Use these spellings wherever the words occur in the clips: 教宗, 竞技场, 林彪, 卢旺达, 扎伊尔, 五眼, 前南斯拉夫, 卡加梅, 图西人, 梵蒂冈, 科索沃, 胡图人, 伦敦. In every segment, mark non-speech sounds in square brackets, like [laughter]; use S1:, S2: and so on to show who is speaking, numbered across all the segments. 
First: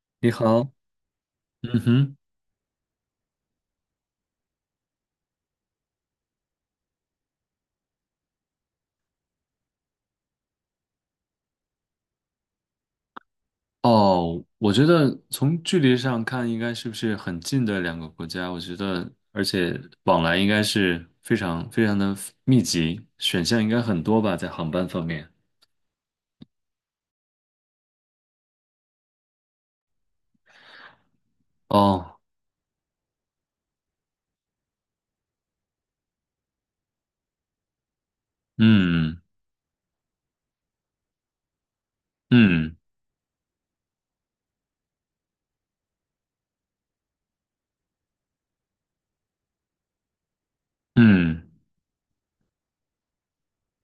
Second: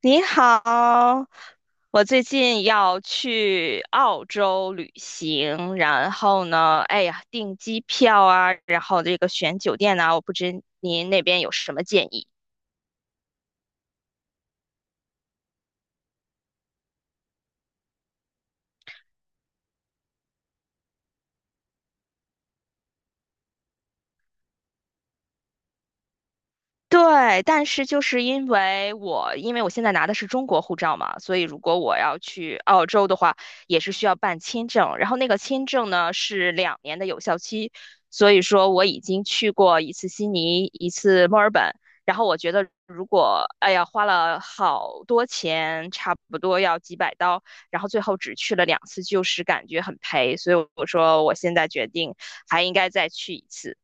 S1: 你
S2: 你好。
S1: 好，
S2: 嗯
S1: 我
S2: 哼。
S1: 最近要去澳洲旅行，然后呢，哎呀，订机票啊，然后这个选酒店呐，我不知您那边有什么建议？
S2: 哦，我觉得从距离上看，应该是不是很近的两个国家？我觉得，而且往来应该是非常非常的密集，选项应该很多吧，在航班方面。
S1: 对，但是就是因为我现在拿的是中国护照嘛，所以如果我
S2: 哦。
S1: 要去澳洲的话，也是需要办签证。然后那个签证呢是2年的有效期，所以说我已
S2: 嗯。
S1: 经去过一次悉尼，一次墨尔本。然后我觉得
S2: 嗯
S1: 如果，哎呀，花了好多钱，差不多要几百刀，然后最后只去了2次，就是感觉很赔。所以我说我
S2: 嗯，
S1: 现在决定还应该再去一次。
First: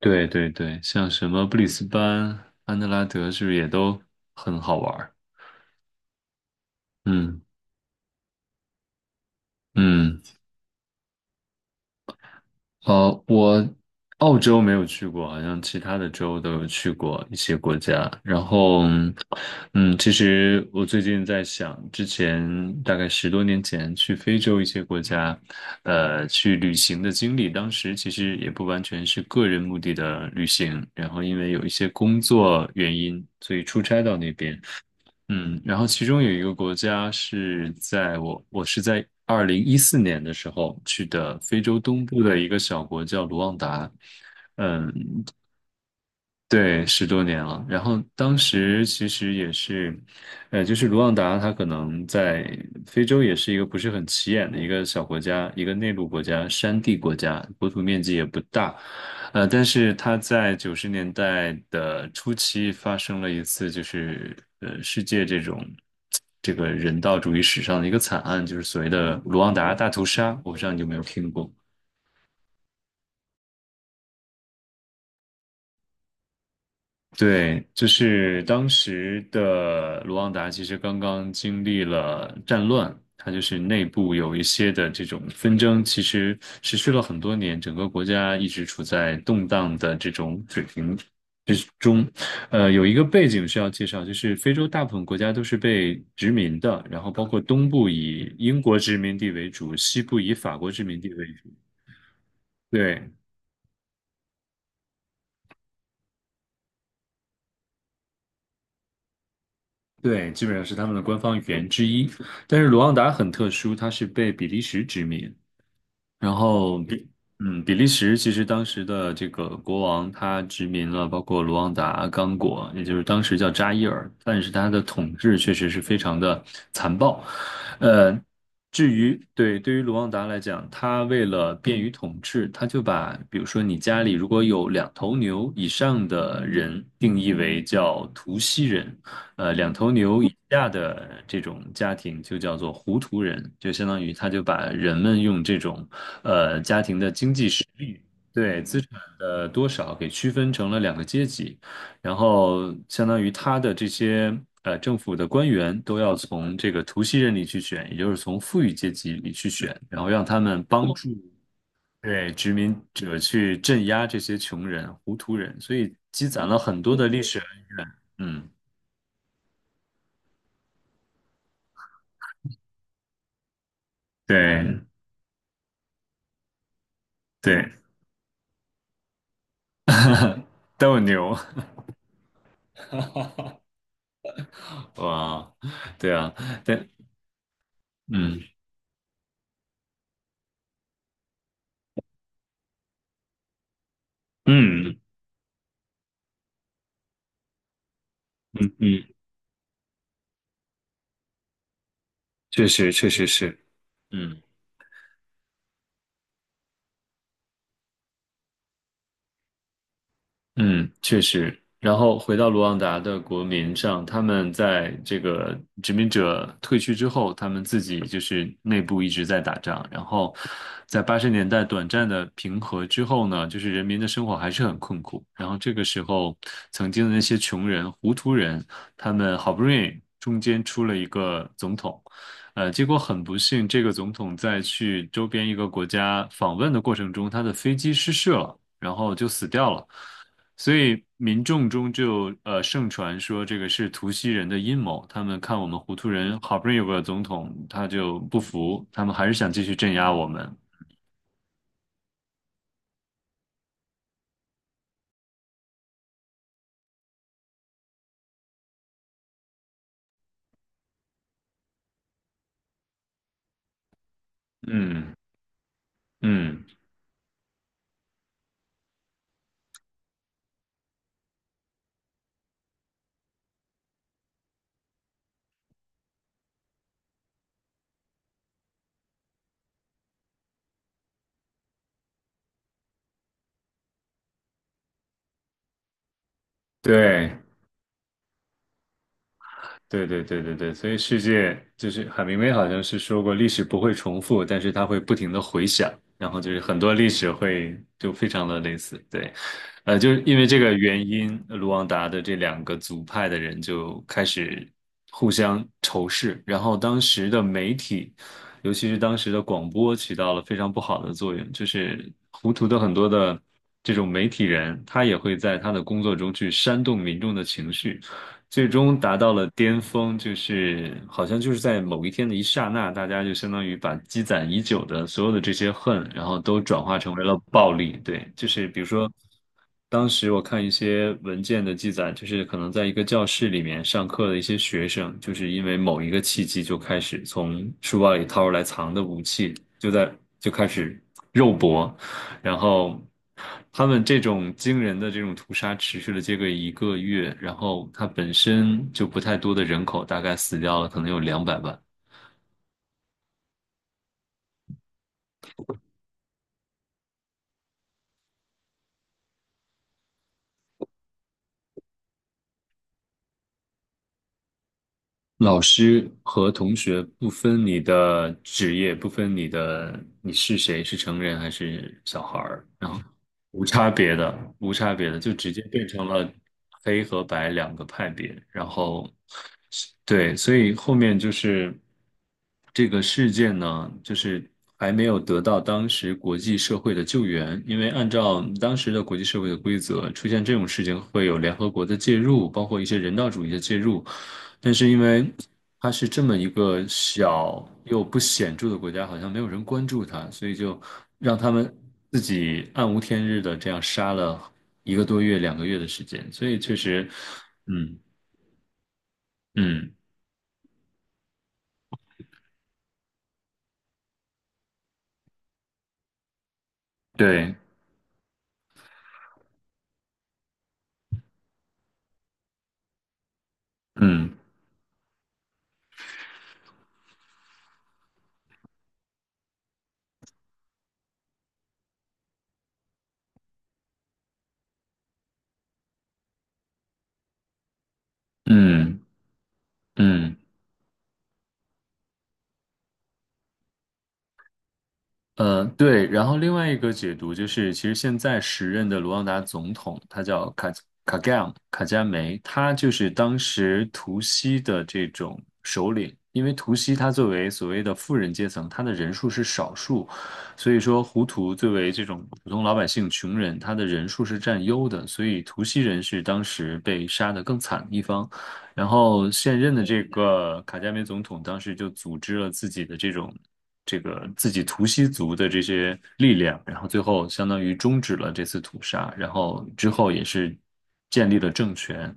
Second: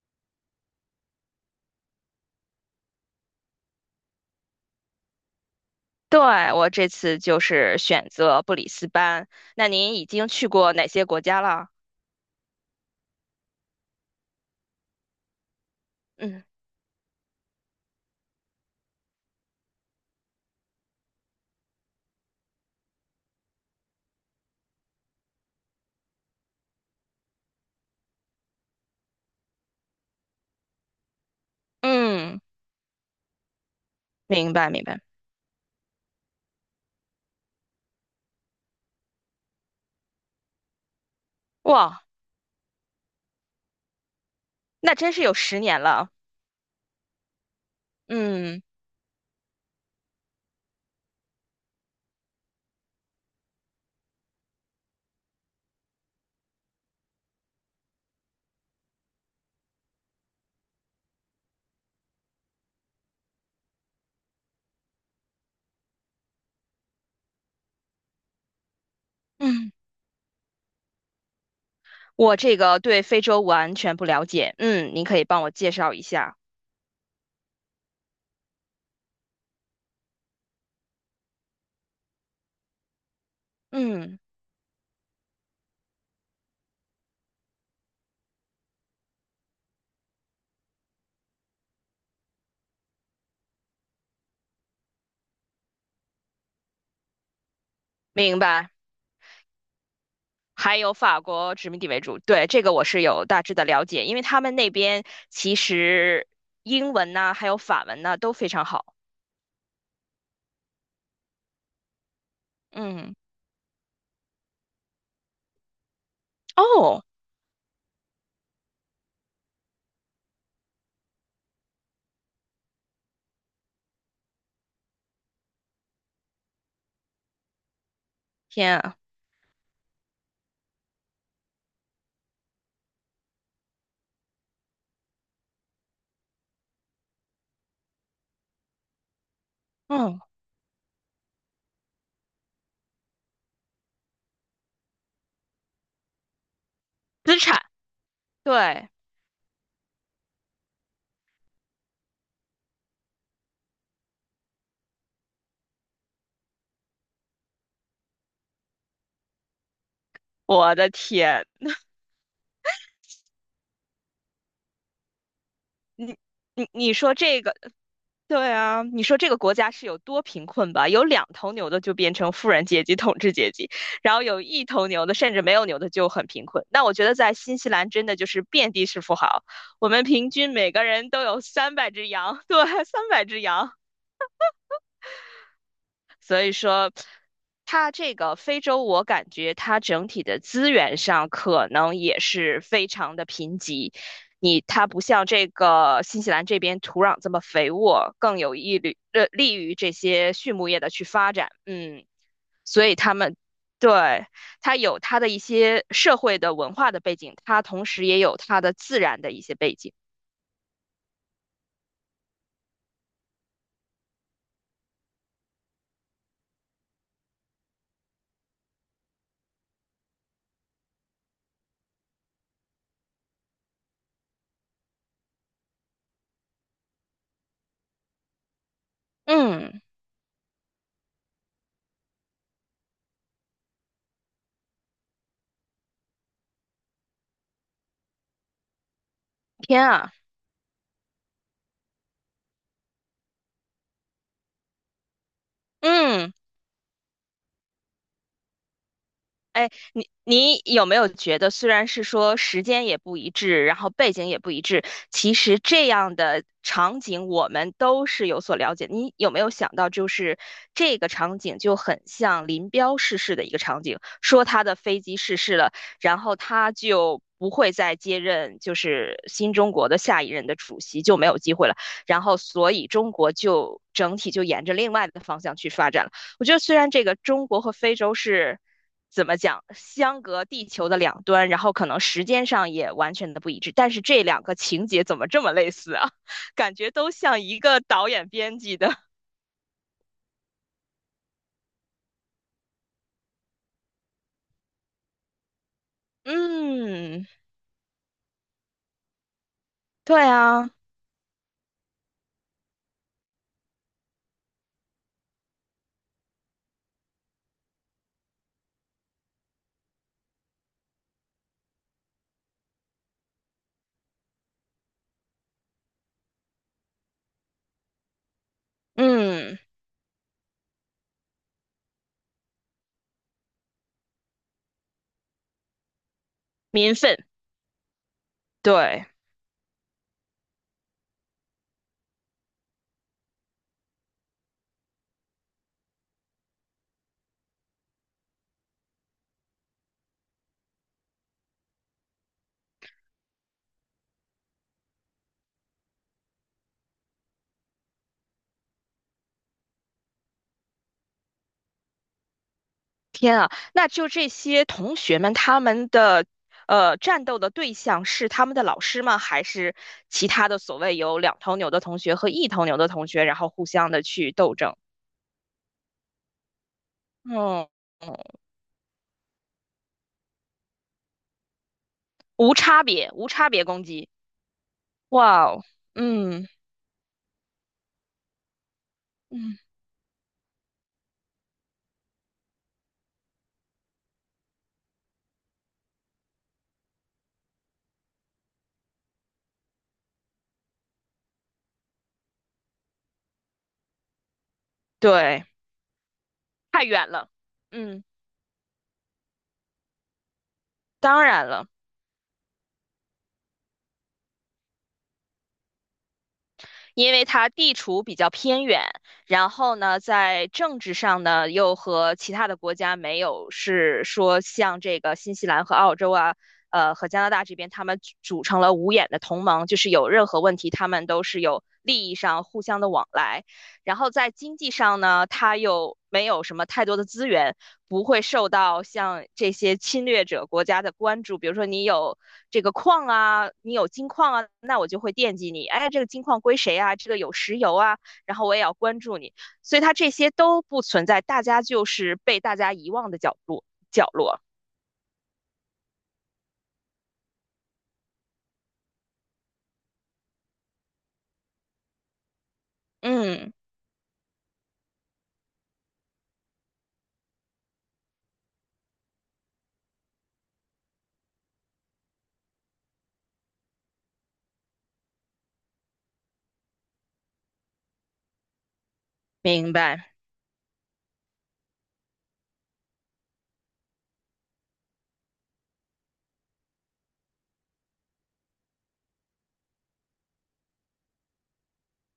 S2: 对对对，像什么布里斯班、安德拉德，是不是也都很好玩儿。
S1: 对，我这次
S2: 嗯
S1: 就是选择布里斯班。那您已
S2: 嗯。
S1: 经去过哪些国家了？
S2: 我澳洲没有去过，好像其他的州
S1: 嗯
S2: 都有去过一些国家。然后，嗯，其实我最近在想，之前大概十多年前去非洲一些国家，去旅行的经历，当时其实也不完全是个人目的的旅行，然后因为有一些工
S1: 嗯，
S2: 作原因，所以出差到那
S1: 明
S2: 边。
S1: 白明白。
S2: 嗯，然后其中有一个国家是在我是在2014年的时候去的非洲
S1: 哇，
S2: 东部的一个小国叫卢旺达。嗯。
S1: 那真是有10年了。
S2: 对，十多年了。然后当
S1: 嗯
S2: 时其实也是，就是卢旺达，它可能在非洲也是一个不是很起眼的一个小国家，一个内陆国家、山地国家，国土面积也不大。但是它在90年代的初期发生了一次，就是世界这种这个人道主义史上的一个惨案，就是所谓的卢旺
S1: 嗯，
S2: 达大屠杀。我不知道你有没有听过。
S1: 我这个对非洲完全不了解。嗯，您可以帮我介绍一下。
S2: 对，就是当时的卢旺达其实刚刚经历了战乱，它就是内部
S1: 嗯，
S2: 有一些的这种纷争，其实持续了很多年，整个国家一直处在动荡的这种水平。有一个背景需要介绍，就是非洲大部分国家都是被殖民的，然后包括东部以
S1: 明
S2: 英
S1: 白。
S2: 国殖民地为主，西部以法国
S1: 还
S2: 殖
S1: 有
S2: 民地
S1: 法
S2: 为
S1: 国
S2: 主。
S1: 殖民地为主，对，这个我是
S2: 对。
S1: 有大致的了解，因为他们那边其实英文呐，还有法文呐，都非常好。
S2: 对，基本上是他们的官方语言之一。但是卢旺达
S1: 嗯，
S2: 很特殊，它是被比利时殖民。然后
S1: 哦，
S2: 比嗯，比利时其实当时的这个国王他殖民了包括卢旺达、刚果，也就是当时叫扎伊尔，但是他的统治确实是非常的残暴。呃，
S1: 天
S2: 至
S1: 啊，
S2: 于对对于卢旺达来讲，他为了便于统治，他就把比如说你家里如果有两头牛以上的人定义为叫图西人，两头
S1: 嗯，
S2: 牛以下的这种家庭就叫做胡图人，就相当于他就把人们用这种。
S1: 资产。
S2: 对，资
S1: 对，
S2: 产的多少给区分成了两个阶级，然后相当于他的这些政府的官员都要从这个图西人里去选，也就是从富裕阶级里去选，然后让他们
S1: 我的
S2: 帮助
S1: 天，
S2: 对殖民者去镇压这些穷人、糊涂人，所以
S1: 你
S2: 积攒了
S1: 你
S2: 很
S1: 你
S2: 多的
S1: 说
S2: 历史。
S1: 这个，
S2: 嗯。
S1: 对啊，你说这个国家是有多贫困吧？有两头牛的就变成富人阶级、统治阶级，然后有一
S2: 对
S1: 头牛的甚至没有牛的就很贫困。那我觉得在新西
S2: 对。
S1: 兰真的就是遍地是富豪，我们平均每个
S2: 斗
S1: 人都
S2: 牛。
S1: 有三百只羊，对，三百只羊。
S2: [laughs] 哇。对啊。
S1: 所以
S2: 对。
S1: 说，它这个
S2: 嗯。
S1: 非洲，我感觉它整体的资源上可能也是非常的贫瘠。你它
S2: 嗯
S1: 不像这个新西兰这边土壤这么肥沃，更有益于
S2: 嗯，
S1: 利于这些畜牧业的去发展。嗯，
S2: 确
S1: 所
S2: 实
S1: 以
S2: 确
S1: 他
S2: 实
S1: 们
S2: 是。
S1: 对
S2: 嗯。
S1: 它有它的一些社会的文化的背景，它同时也有它的自然的一些背景。
S2: 嗯，确实。然后回到卢旺达的国民上，他们在这个殖民者退去之后，他们自己就是内部一直在打仗。然后在80年代短暂的平和之后呢，就是人民的生活还是很困苦。然后这个时候，曾经的那些穷人、糊涂人，他们好不容
S1: 嗯，
S2: 易中间出了一个总统，结果很不幸，这个总统在去周边一个国家访问的过程中，他的飞机失事了，然后就死掉
S1: 天
S2: 了。
S1: 啊，
S2: 所以民众中就盛传说这个是图西人的阴谋，他们看我们胡图
S1: 嗯。
S2: 人好不容易有个总统，他就不服，他们还是想继
S1: 哎，
S2: 续镇
S1: 你
S2: 压我们。
S1: 你有没有觉得，虽然是说时间也不一致，然后背景也不一致，其实这样的场景我们都是有所了解。你有没有想到，就是这个场景就很像林彪逝世的一个场景，说他的飞
S2: 嗯
S1: 机逝世了，然后
S2: 嗯。
S1: 他就不会再接任就是新中国的下一任的主席，就没有机会了。然后所以中国就整体就沿着另外的方向去发展了。我觉得虽然这个中国和非洲是怎么讲，相隔地球的两端，然后可能时间上也完全的不一致，但是这两个情节怎么这么类似啊？[laughs] 感觉都
S2: 对，
S1: 像一个导演编辑的。
S2: 对对对对对，所以世界就是海明威好像是说过，历史不会重复，但是它会不停的回响，然后就是很多历
S1: 嗯，
S2: 史会就非常的类似。对。就是
S1: 对
S2: 因为这
S1: 啊，
S2: 个原因，卢旺达的这两个族派的人就开始互相仇视，然后当时的媒体，尤其是当时的广播起到了非常不好的作用，就是糊涂的很多的这种媒体人，他也会在他的工作中去煽动民众的情绪。最终达到了
S1: 嗯，
S2: 巅峰，就是好像就是在某一天的一刹那，大家就相当于把积攒已久的所有的这些恨，然后都转
S1: 民
S2: 化成
S1: 愤，
S2: 为了暴力。对，就是比如
S1: 对。
S2: 说，当时我看一些文件的记载，就是可能在一个教室里面上课的一些学生，就是因为某一个契机就开始从书包里掏出来藏的武器，就在就开始肉搏。然后他们这种惊人的这种屠杀持续了这个一个月，然后它本身就不太多的人口，大概死掉了可能有200万。
S1: 那就这些同学们，他们的战斗的对象是他们的老师吗？还是其他的所谓有两头牛的同学和一头牛的同学，然后互相的去斗争？
S2: 老师和同学不分
S1: 嗯。
S2: 你
S1: 嗯。
S2: 的职业，不分你是谁，是成人还是小孩
S1: 无
S2: 儿，
S1: 差
S2: 然后
S1: 别，无差别
S2: 无
S1: 攻
S2: 差
S1: 击。
S2: 别的，无差别的就
S1: 哇
S2: 直接
S1: 哦，
S2: 变成了
S1: 嗯
S2: 黑和白两个派别，然后。
S1: 嗯，
S2: 对，所以后面就是这个事件呢，就是还没有得到当时国际社会的救援，因为按照当时的国际社会的规则，出现这种事情会有联合国的介入，包括一些人道主义的介入。但是因为
S1: 对，
S2: 它是这么一
S1: 太
S2: 个
S1: 远了，
S2: 小又
S1: 嗯，
S2: 不显著的国家，好像没有人关注它，所以就
S1: 当
S2: 让
S1: 然
S2: 他
S1: 了。
S2: 们自己暗无天日的这样杀了一个多月、两个月的时间。所以确实。
S1: 因为它地
S2: 嗯。
S1: 处比较偏远，然后
S2: 嗯，
S1: 呢，在政治上呢，又和其他的国家没有是说像这个新西兰和澳洲啊，和加拿大
S2: 对。
S1: 这边，他们组成了五眼的同盟，就是有任何问题，他们都是有利益上互相的往来。然后在
S2: 嗯
S1: 经济上呢，它又没有什么太多的资源，不会受到像这些侵略者国家的关注。比如说，你有这个矿啊，你有金矿啊，那我就会惦记你。哎，这个金矿归谁啊？这个有石油啊，然后我也要关
S2: 嗯
S1: 注你。所以它这些
S2: 嗯。
S1: 都不存在，大家就是被大家遗忘的角落。
S2: 对，然后另外一个解读就是，其实现在时任的卢旺达总统，他叫卡加梅，他就是当
S1: 嗯，
S2: 时图西的这种首领。因为图西他作为所谓的富人阶层，他的人数是少数，所以说胡图作为这种普通老百姓、穷人，他的人数是占优的，所以图西人是当时被杀得更惨的一方。然后现
S1: 明
S2: 任的这
S1: 白。
S2: 个卡加梅总统当时就组织了自己的这种。这个自己图西族的这些力量，然后最后相当于终止了这次屠杀，然后之后也是建立了政权。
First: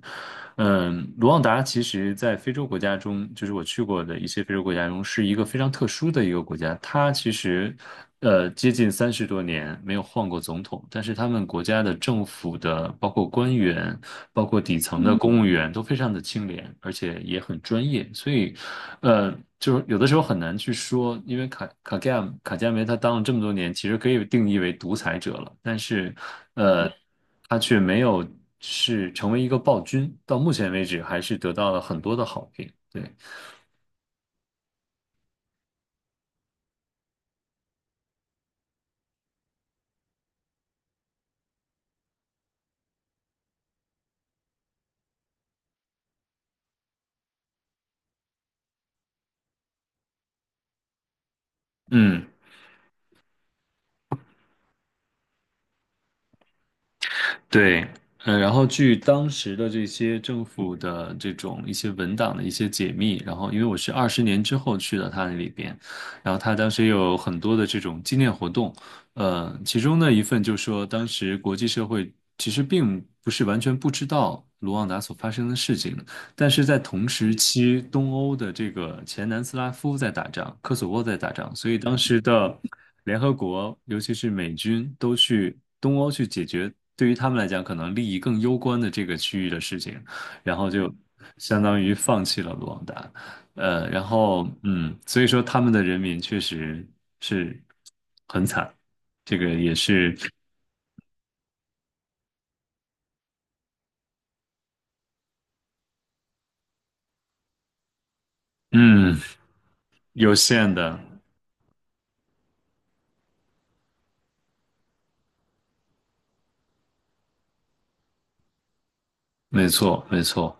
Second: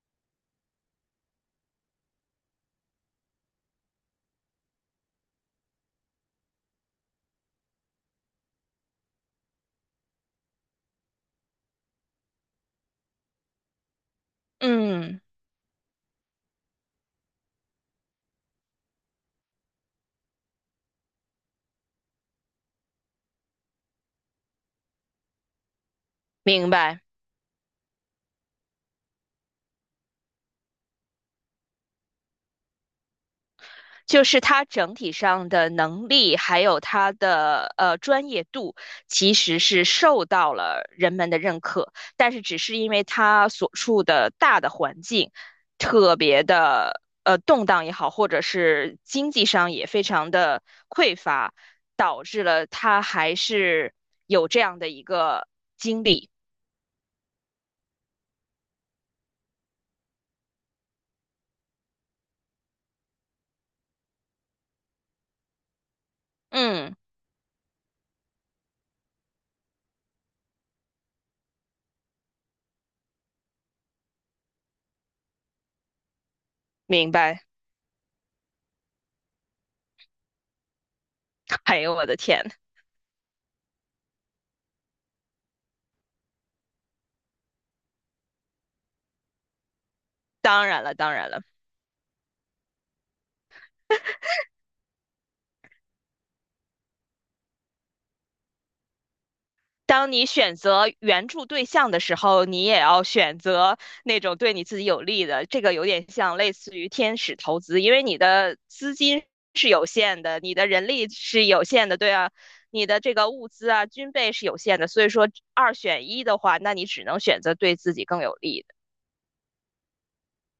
S2: 嗯，卢旺达其实在非洲国家中，就是我去过的一些非洲国家中，是一个非常特殊的一个国家。它其实，接近30多年没有换过总统，但是他们国家的政府的，包括官员，包括底层的
S1: 嗯，
S2: 公务员，都非常的清廉，而且也很专业。所以呃，就是有的时候很难去说，因为卡加梅他当了这么多年，其实可以定义为独裁者了，但是，
S1: 明
S2: 呃，
S1: 白。
S2: 他却没有是成为一个暴君，到目前为止还是得到了很多的好评。对。
S1: 就是他整体上的能力，还有他的专业度，其实是受到了人们的认可，但是只是因为他所处的大的环境特别的动荡也好，或者是经济上也非常的匮乏，导
S2: 嗯。
S1: 致了他还是有这样的一个经历。
S2: 对，然后据当时的这些政府的这种一些文档的一些解密，然后因为我是20年之后去了他那里边，然后他当时
S1: 嗯，
S2: 有很多的这种纪念活动，其中的一份就说当时国际社会其实并不是完全不知道卢旺达所发生的事情，但是在同
S1: 明
S2: 时
S1: 白。
S2: 期，东欧的这个前南斯拉夫在打仗，科索沃在打仗，
S1: [laughs]
S2: 所以
S1: 哎呦，
S2: 当
S1: 我的
S2: 时
S1: 天！
S2: 的。联合国，尤其是美军，都去东欧去解决对于他们来讲可能利益更攸关的这个区域的事情，然
S1: 当
S2: 后
S1: 然
S2: 就
S1: 了，当然了。
S2: 相当于放弃了卢旺达。所以说他们的人民确实是很惨，这个也
S1: 当
S2: 是
S1: 你选择援助对象的时候，你也要选择那种对你自己有利的。这个有点像类似于天使投资，因为你的资
S2: 嗯
S1: 金是有限
S2: 有
S1: 的，你的
S2: 限
S1: 人
S2: 的。
S1: 力是有限的，对啊，你的这个物资啊、军备是有限的。所以说二选一的话，那你只能选择对自己更有利的。
S2: 没错，没错。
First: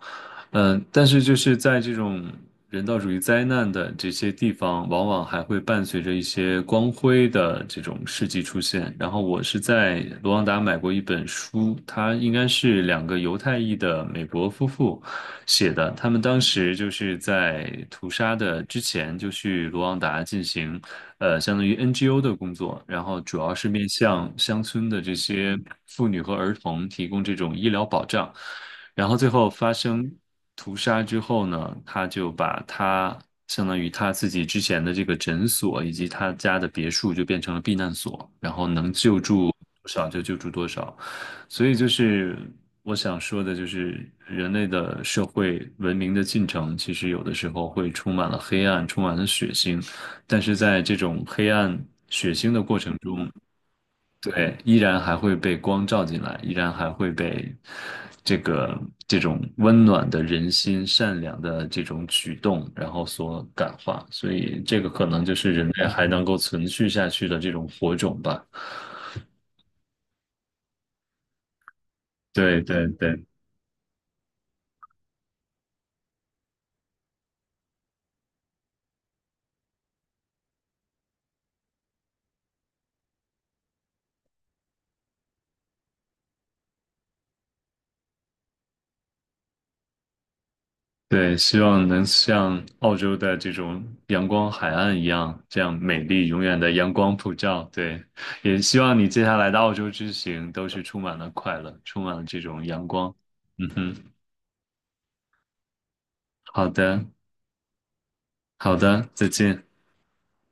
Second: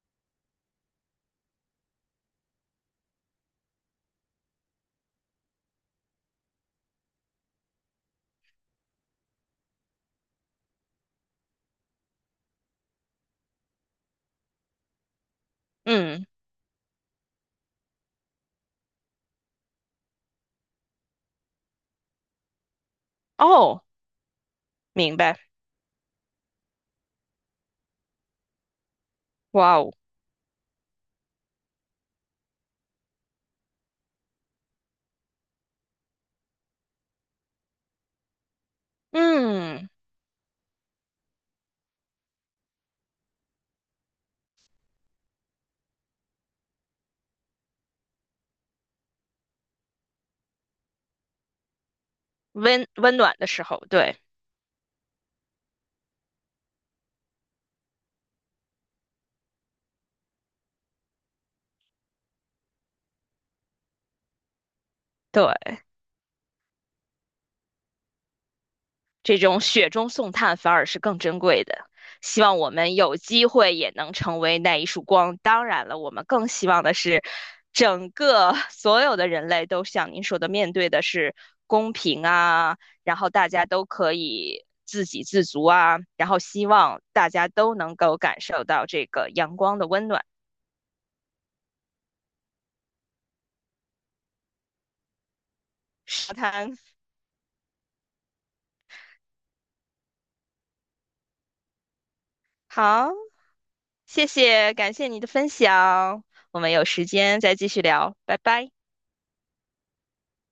S2: 嗯，但是就是在这种人道主义灾难的这些地方，往往还会伴随着一些光辉的这种事迹出现。然后我是在卢旺达买过一本书，它应该是两个犹太裔的美国夫妇写的，他们
S1: 嗯，
S2: 当时就是在屠杀的之前就去卢旺达进行，相当于 NGO 的工作，然后主要是
S1: 哦，
S2: 面向乡村的这
S1: 明白，
S2: 些妇女和儿童提供这种医疗保障。然后最后发
S1: 哇哦，
S2: 生屠杀之后呢，他就相当于他自己之前的这个诊所以及他家的别墅就变成了避难所，然后能救助多
S1: 嗯，
S2: 少就救助多少。所以就是我想说的，就是人类的社会文明的进程，其实有的时候会充满了黑暗，充满了血腥，但是在这种黑暗血腥的过
S1: 温
S2: 程
S1: 温
S2: 中，
S1: 暖的时候，对
S2: 对，依然还会被光照进来，依然还会被这个这种温暖的人心、善良的这种举动，然后所感化。所以，这个可能就是
S1: 对。
S2: 人类还能够存续下去的这种火种吧。
S1: 这种雪中送炭反而是更珍贵的。希望
S2: 对
S1: 我
S2: 对
S1: 们有
S2: 对
S1: 机会也能成为那一束光。当然了，我们更希望的是，整个 [laughs] 所有的人类都像您说的，面对的是公平啊，然后大家都可以自给自足啊，然后希望大家都能够感受到这个阳光的温暖。
S2: 对，希望能像澳洲的这种阳光海岸一样，这样美丽永远的阳
S1: 好
S2: 光普照。对，也希望你接下来的澳洲之行都是充满了快乐，充满了这种阳
S1: 好，
S2: 光。嗯哼。
S1: 谢谢，感谢你的分享，我
S2: 好
S1: 们有
S2: 的。
S1: 时间再继续聊，拜拜。
S2: 好的，再见。